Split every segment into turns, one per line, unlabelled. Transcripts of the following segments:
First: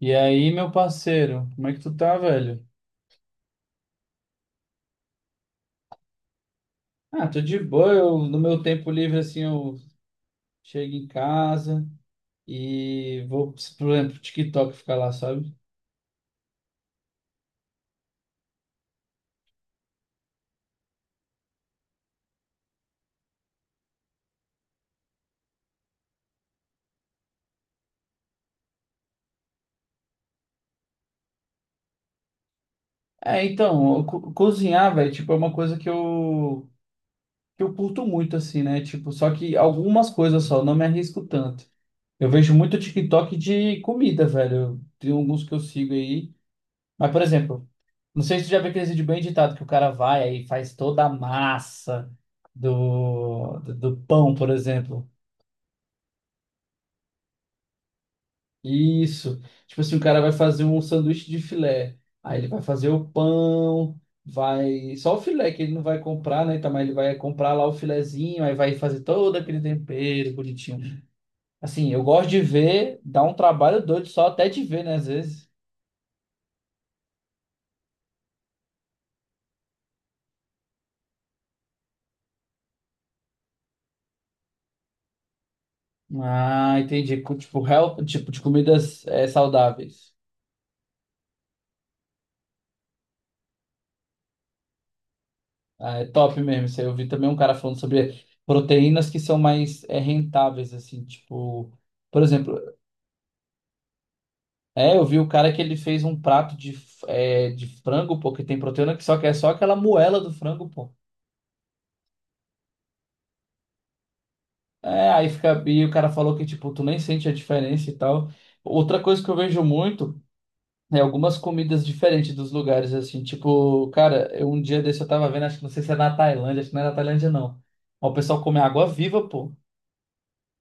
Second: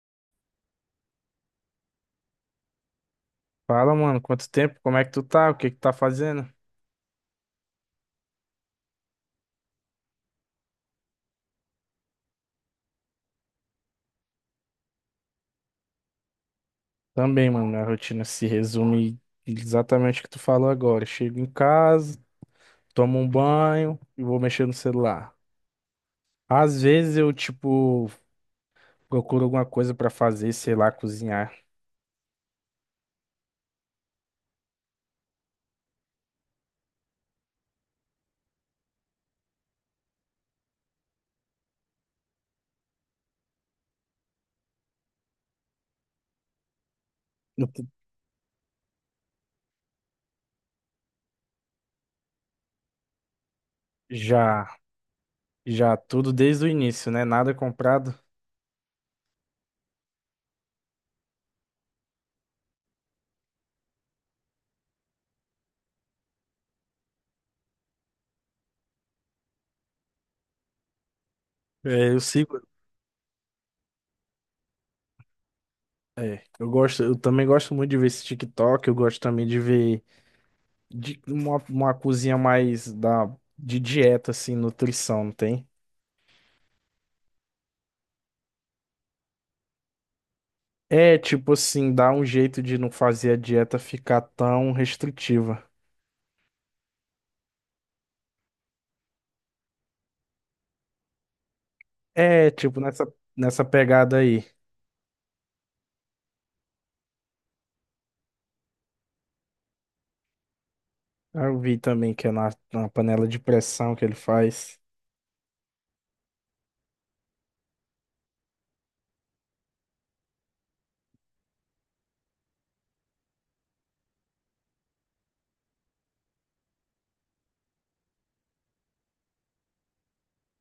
E aí, meu parceiro, como é que tu tá, velho?
Fala, mano, quanto tempo? Como é que tu tá? O que que tá fazendo?
Ah, tô de boa. Eu, no meu tempo livre, assim, eu chego em casa e vou, por exemplo, pro TikTok ficar lá, sabe?
Também, mano, minha rotina se resume exatamente o que tu falou agora. Eu Chego em casa, tomo um banho e vou mexer no celular. Às vezes eu, tipo, procuro alguma coisa pra fazer, sei lá, cozinhar.
É, então, cozinhar, velho, tipo, é uma coisa que eu curto muito, assim, né? Tipo, só que algumas coisas só, eu não me arrisco tanto. Eu vejo muito TikTok de comida, velho. Tem alguns que eu sigo aí. Mas, por
Eu
exemplo,
t-
não sei se tu já viu aquele vídeo bem editado que o cara vai aí e faz toda a massa do pão, por
Já,
exemplo.
já tudo desde o início, né? Nada comprado.
Isso. Tipo assim, o cara vai fazer um sanduíche de filé. Aí ele vai fazer o pão, vai. Só o filé que ele não vai comprar, né? Tá, mas ele vai comprar lá o filezinho, aí vai fazer todo aquele tempero bonitinho. Assim, eu
É, eu
gosto de
sigo.
ver, dá um trabalho doido só até de ver, né? Às vezes.
É, eu gosto, eu também gosto muito de ver esse TikTok, eu gosto também de ver uma cozinha mais de dieta, assim, nutrição, não tem?
Ah, entendi. Tipo, help, tipo de comidas saudáveis.
É, tipo assim, dá um jeito de não fazer a dieta ficar tão restritiva.
Ah, é top mesmo. Isso aí. Eu vi também um cara falando sobre proteínas que são mais rentáveis, assim, tipo, por
É,
exemplo,
tipo, nessa pegada aí.
é, eu vi o cara que ele fez um prato de, de frango, pô, que tem proteína que é só aquela moela do frango, pô.
Ah, eu vi também que é na panela de pressão que ele faz.
É, aí fica, e o cara falou que, tipo, tu nem sente a diferença e tal. Outra coisa que eu vejo muito é algumas comidas diferentes dos lugares, assim, tipo, cara, eu, um dia desse eu tava vendo, acho que não sei se é na Tailândia, acho que não é na Tailândia, não. Mas o pessoal come água viva, pô.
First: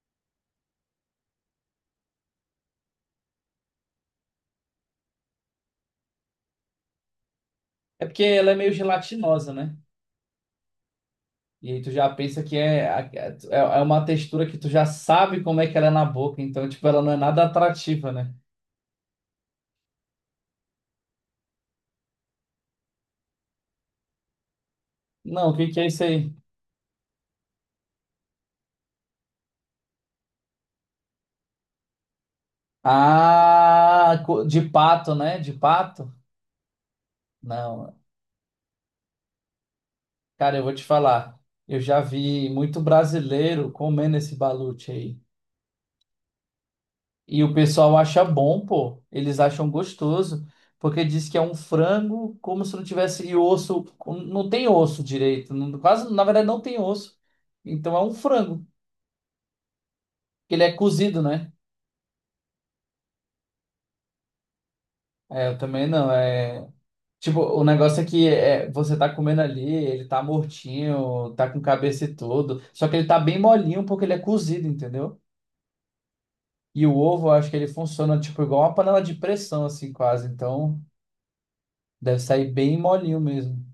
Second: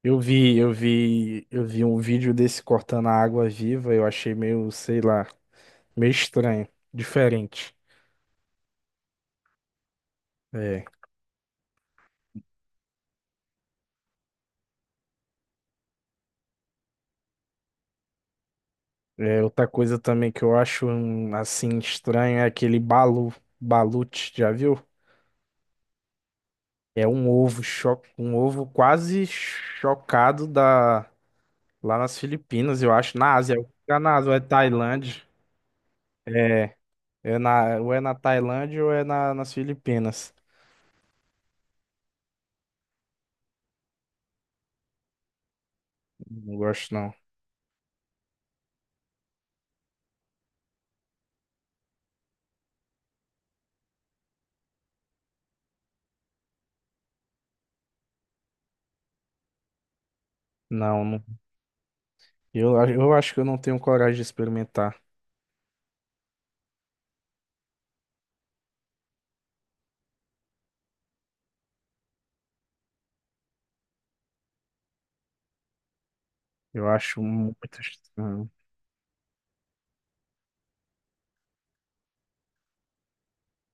Eu vi um vídeo desse cortando a água viva, eu achei meio, sei lá, meio estranho, diferente.
É porque ela é meio gelatinosa, né?
É.
E aí tu já pensa que é, é uma textura que tu já sabe como é que ela é na boca, então, tipo, ela não é nada atrativa, né?
É, outra coisa também que eu acho assim estranho é aquele balute, já viu?
Não, o que que é isso aí?
É um ovo, cho um ovo quase chocado da Lá nas Filipinas, eu acho, na Ásia. Fica na
Ah,
Ásia, ou é
de pato,
Tailândia.
né? De pato?
É, é ou
Não,
é na Tailândia ou é na, nas Filipinas.
cara, eu vou te falar. Eu já vi muito brasileiro comendo esse balute aí.
Não gosto, não.
E o pessoal acha bom, pô. Eles acham gostoso, porque diz que é um frango como se não tivesse e osso. Não tem osso direito. Quase, na verdade, não tem osso. Então é um frango. Ele é
Não,
cozido,
não.
né?
Eu acho que eu não tenho coragem de experimentar.
É, eu também não. É... Tipo, o negócio é que é, você tá comendo ali, ele tá mortinho, tá com cabeça e tudo. Só que ele tá bem molinho porque ele é cozido, entendeu? E
Eu
o
acho
ovo, eu acho que ele
muito
funciona tipo
estranho.
igual uma panela de pressão, assim, quase. Então, deve sair bem molinho mesmo.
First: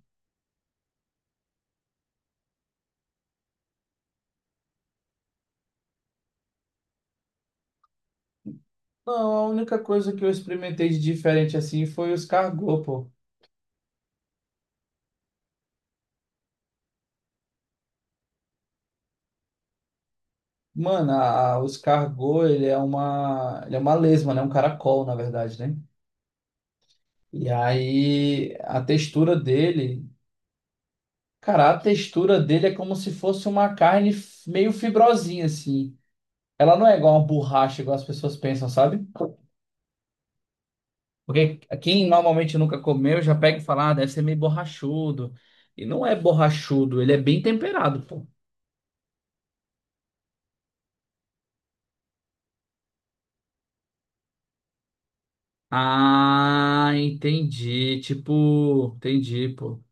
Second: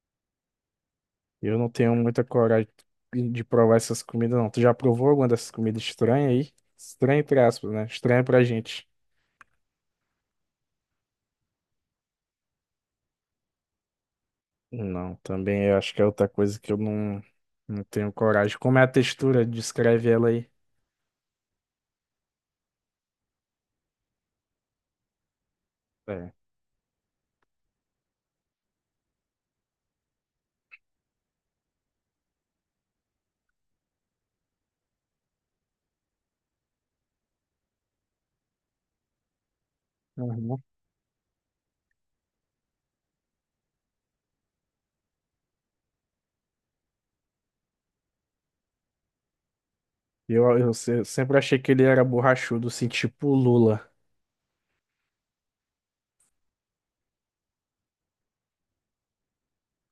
Eu não tenho muita coragem de provar essas comidas, não. Tu já provou alguma dessas comidas estranhas aí? Estranha, entre aspas, né? Estranha pra gente.
Não, a única coisa que eu experimentei de diferente assim foi os cargô, pô.
Não, também eu acho que é outra coisa que eu não, não tenho coragem. Como é a textura? Descreve ela aí.
Mano, os cargô, ele é uma lesma, né? Um caracol, na verdade, né?
É.
E aí a textura dele, cara, a textura dele é como se fosse uma carne meio fibrosinha, assim. Ela não é igual uma borracha, igual as pessoas pensam, sabe?
Uhum.
Porque quem normalmente nunca comeu já pega e fala, ah, deve ser meio borrachudo. E não é borrachudo, ele é bem temperado, pô.
Eu se- sempre achei que ele era borrachudo, assim, tipo o Lula,
Ah, entendi. Tipo, entendi, pô.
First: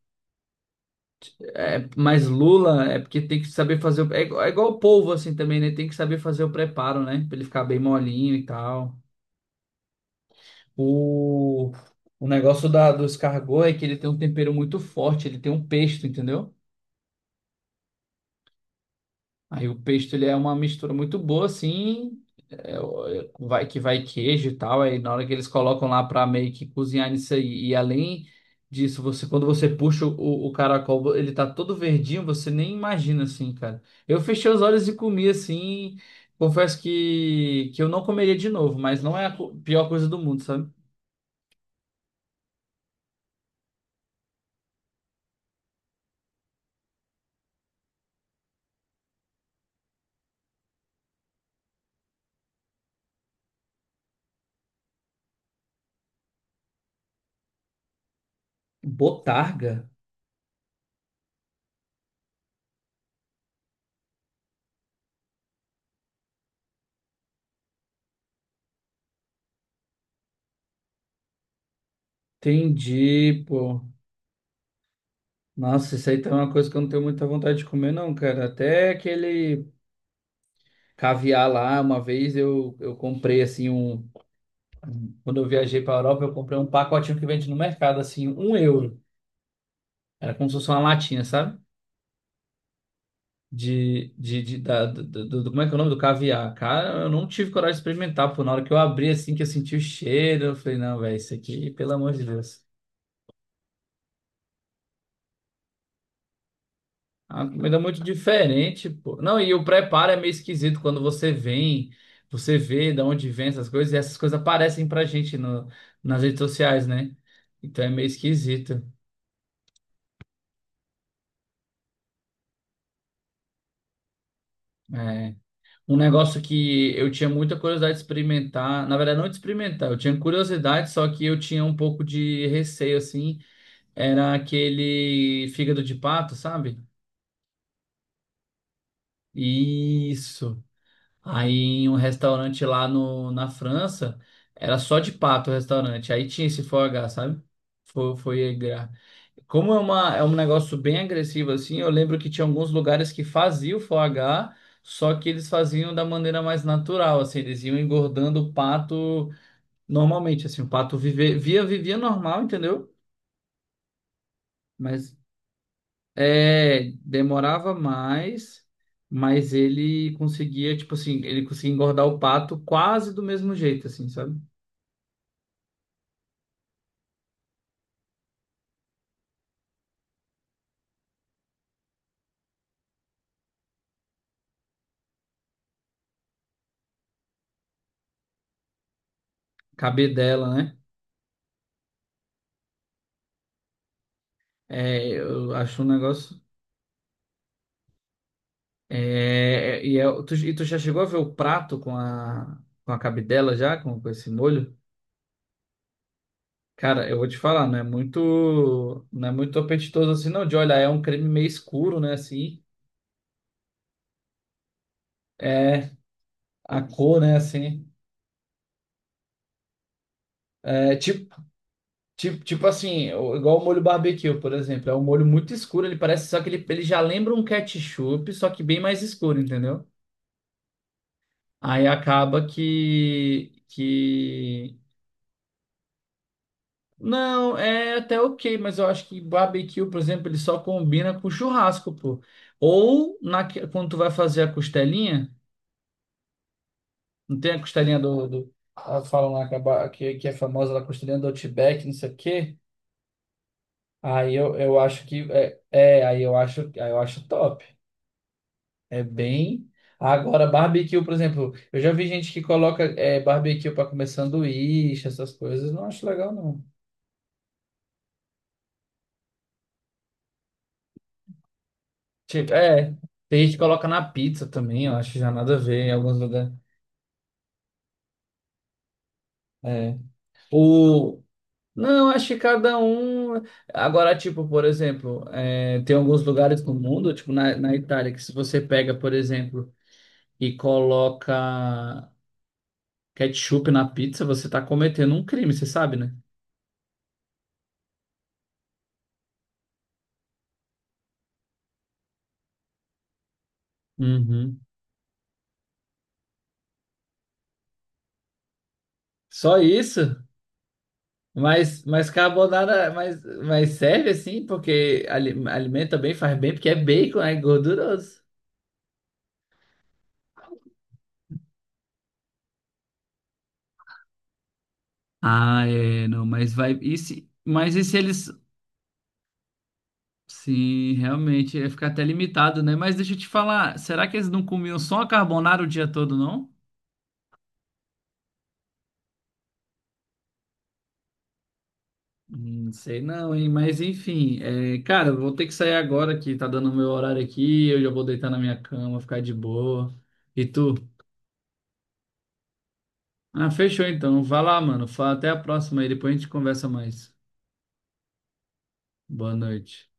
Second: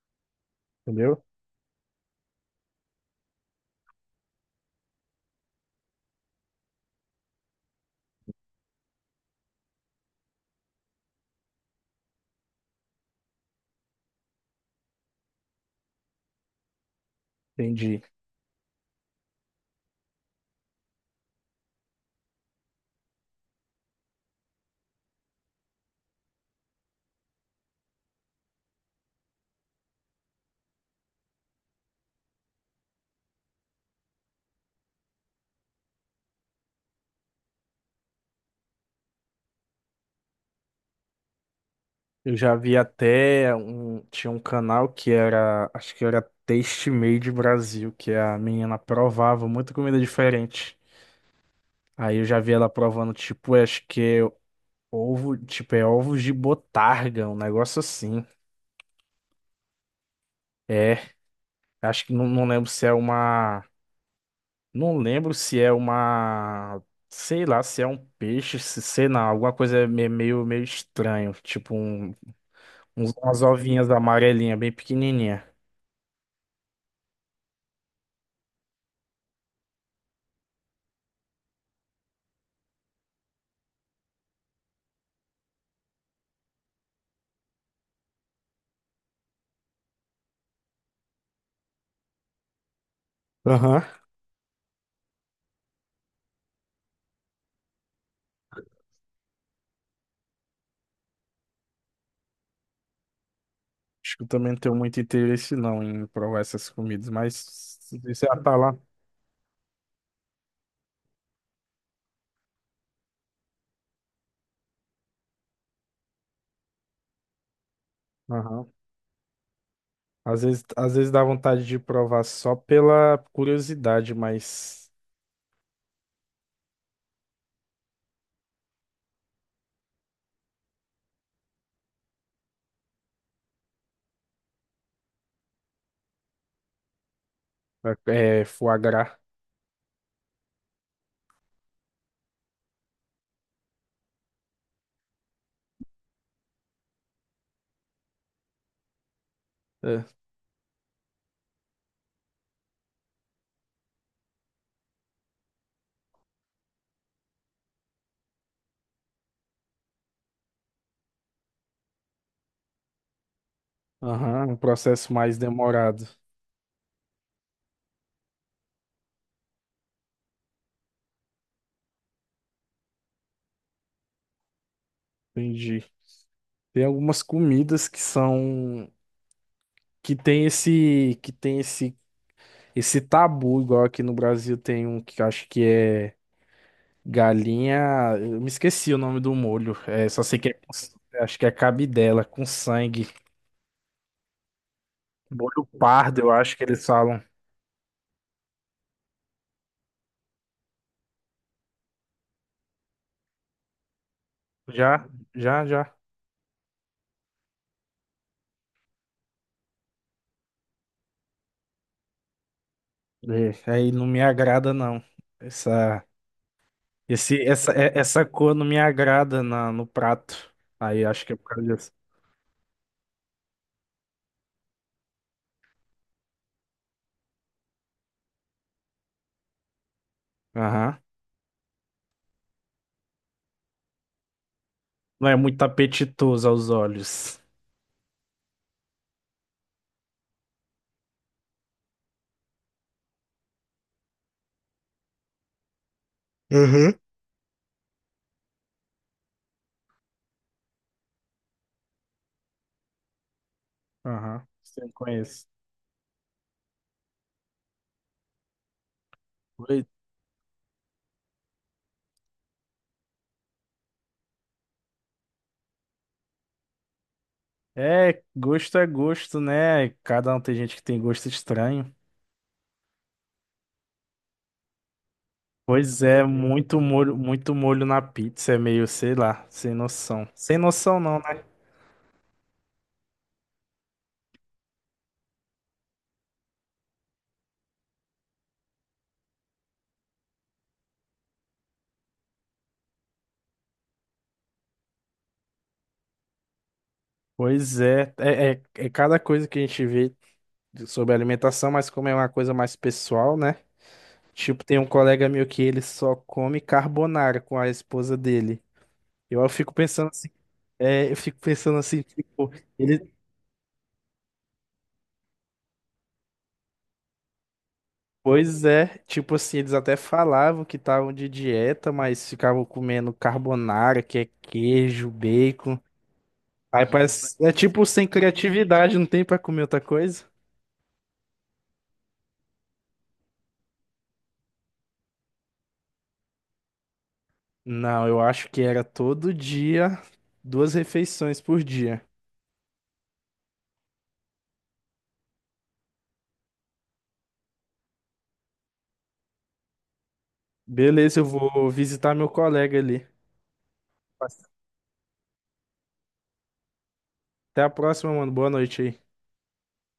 entendeu?
É, mas lula é porque tem que saber fazer. É, é igual o polvo, assim também, né? Tem que saber fazer o preparo, né? Pra ele ficar bem molinho e tal. O, o negócio da, do escargot é que ele tem um tempero muito forte, ele tem um pesto, entendeu?
Entendi.
Aí o pesto ele é uma mistura muito boa, assim, é, vai que vai queijo e tal. Aí na hora que eles colocam lá pra meio que cozinhar nisso aí, e além disso, você quando você puxa o caracol, ele tá todo verdinho, você nem imagina assim, cara. Eu fechei os olhos e comi assim. Confesso que eu não comeria de novo, mas não é a pior coisa do mundo, sabe?
Eu já vi até um, tinha um canal que era, acho que era Taste Made Brasil, que a menina provava muita comida diferente. Aí eu já vi ela provando, tipo, acho que é ovo, tipo, é ovos de botarga, um negócio assim.
Botarga?
É, acho que não, não lembro se é uma. Não lembro se é uma. Sei lá, se é um peixe, se sei lá, alguma coisa meio estranho. Uns- umas
Entendi, pô.
ovinhas amarelinhas, bem pequenininha.
Nossa, isso aí tá uma coisa que eu não tenho muita vontade de comer, não, cara. Até aquele caviar lá, uma vez eu comprei assim um. Quando eu viajei pra Europa, eu comprei um pacotinho que vende no mercado, assim, um euro. Era como se fosse uma latinha, sabe?
Aham.
De- da, do, do- do- como é que é o nome do caviar? Cara, eu não tive coragem de experimentar, pô. Na hora que eu abri, assim, que eu senti o cheiro, eu falei, não, velho, isso aqui, pelo amor de Deus.
Acho que eu também não tenho muito interesse não em provar essas comidas,
A comida
mas
é
se
muito
você já tá lá.
diferente, pô. Não, e o preparo é meio esquisito quando você vem, você vê de onde vem essas coisas, e essas coisas aparecem pra gente no, nas redes sociais, né? Então é meio
Aham.
esquisito.
Às vezes dá vontade de provar só pela curiosidade, mas
É. Um negócio que eu tinha muita curiosidade de experimentar, na verdade, não de experimentar, eu tinha curiosidade, só que eu tinha um pouco de receio, assim, era aquele fígado de pato, sabe?
é, foie gras.
Isso. Aí em um restaurante lá no, na França, era só de pato o restaurante. Aí tinha esse foie gras, sabe? Foi, foi aí gra- Como é
É.
uma, é um negócio bem agressivo assim, eu lembro que tinha alguns lugares que faziam o foie gras, só que eles faziam da maneira mais natural, assim, eles iam engordando o pato normalmente, assim, o pato vivia normal, entendeu?
Aham, um processo
Mas
mais demorado.
é, demorava mais, mas ele conseguia, tipo assim, ele conseguia engordar o pato quase do mesmo jeito, assim, sabe?
Entendi. Tem algumas comidas que são que tem esse que tem esse tabu igual aqui no Brasil tem um que eu acho que é galinha, eu me esqueci o nome do molho. É,
Caber
só sei
dela,
que é,
né?
com acho que é cabidela com sangue,
É, eu
molho
acho um
pardo, eu
negócio.
acho que eles falam.
É, e tu já chegou a ver o prato com a cabidela já, com esse molho?
Já, já, já.
Cara, eu vou te falar, não é muito, não é muito apetitoso assim, não, de olhar, é um creme meio escuro, né, assim.
É, aí não me agrada não.
É,
Essa
a cor, né,
esse essa
assim.
é- essa cor não me agrada no prato.
É,
Aí acho que é
tipo.
por causa disso.
Tipo assim, igual o molho barbecue, por exemplo. É um molho muito escuro, ele parece, só que ele já lembra um ketchup, só que bem mais escuro, entendeu?
Aham.
Aí acaba que...
Não é muito apetitoso aos olhos.
Não, é até ok, mas eu acho que barbecue, por exemplo, ele só combina com churrasco, pô. Ou quando tu vai fazer a costelinha,
Uhum.
não tem a costelinha do... do... Elas falam lá que, que é famosa, a costelinha do Outback, não sei o quê. Aí
Aham.
eu
Sim,
acho que...
conheço.
Aí eu acho top. É bem. Agora, barbecue, por exemplo, eu já vi gente que coloca barbecue para comer sanduíche, essas coisas, não acho legal, não.
É gosto, né? Cada um tem gente que tem gosto estranho.
Tipo, é, tem gente que coloca na pizza também, eu acho já nada a ver em
Pois
alguns
é,
lugares.
muito molho na pizza, é meio, sei lá, sem
É.
noção. Sem noção não,
O...
né?
Não, acho que cada um. Agora, tipo, por exemplo, é, tem alguns lugares no mundo, tipo na, na Itália, que se você pega, por exemplo, e coloca ketchup na pizza, você tá cometendo um crime, você sabe, né?
Pois é, é, é, é cada coisa que a gente vê sobre alimentação, mas como é uma coisa mais pessoal, né?
Uhum.
Tipo, tem um colega meu que ele só come carbonara com a esposa dele. Eu
Só
fico pensando
isso?
assim, é, eu fico pensando
Mas,
assim,
mas
tipo,
carbonara,
ele,
mas serve assim, porque alimenta bem, faz bem, porque é bacon, é gorduroso.
pois é, tipo assim, eles até falavam que estavam de dieta, mas ficavam comendo carbonara, que é queijo,
Ah,
bacon.
é, não, mas vai.
Aí
E se,
parece, é
mas e
tipo
se
sem
eles.
criatividade, não tem pra comer outra coisa?
Sim, realmente, ia ficar até limitado, né? Mas deixa eu te falar, será que eles não comiam só a carbonara o dia todo, não?
Não, eu acho que era todo dia, duas refeições por dia.
Não sei não, hein? Mas enfim, é, cara, eu vou ter que sair agora que tá dando o meu horário aqui, eu já vou deitar na minha cama, ficar de boa. E tu?
Beleza, eu vou visitar meu colega ali.
Ah, fechou então. Vai lá, mano. Fala, até a próxima aí, depois a gente conversa mais.
Até a próxima, mano. Boa noite aí.
Boa noite.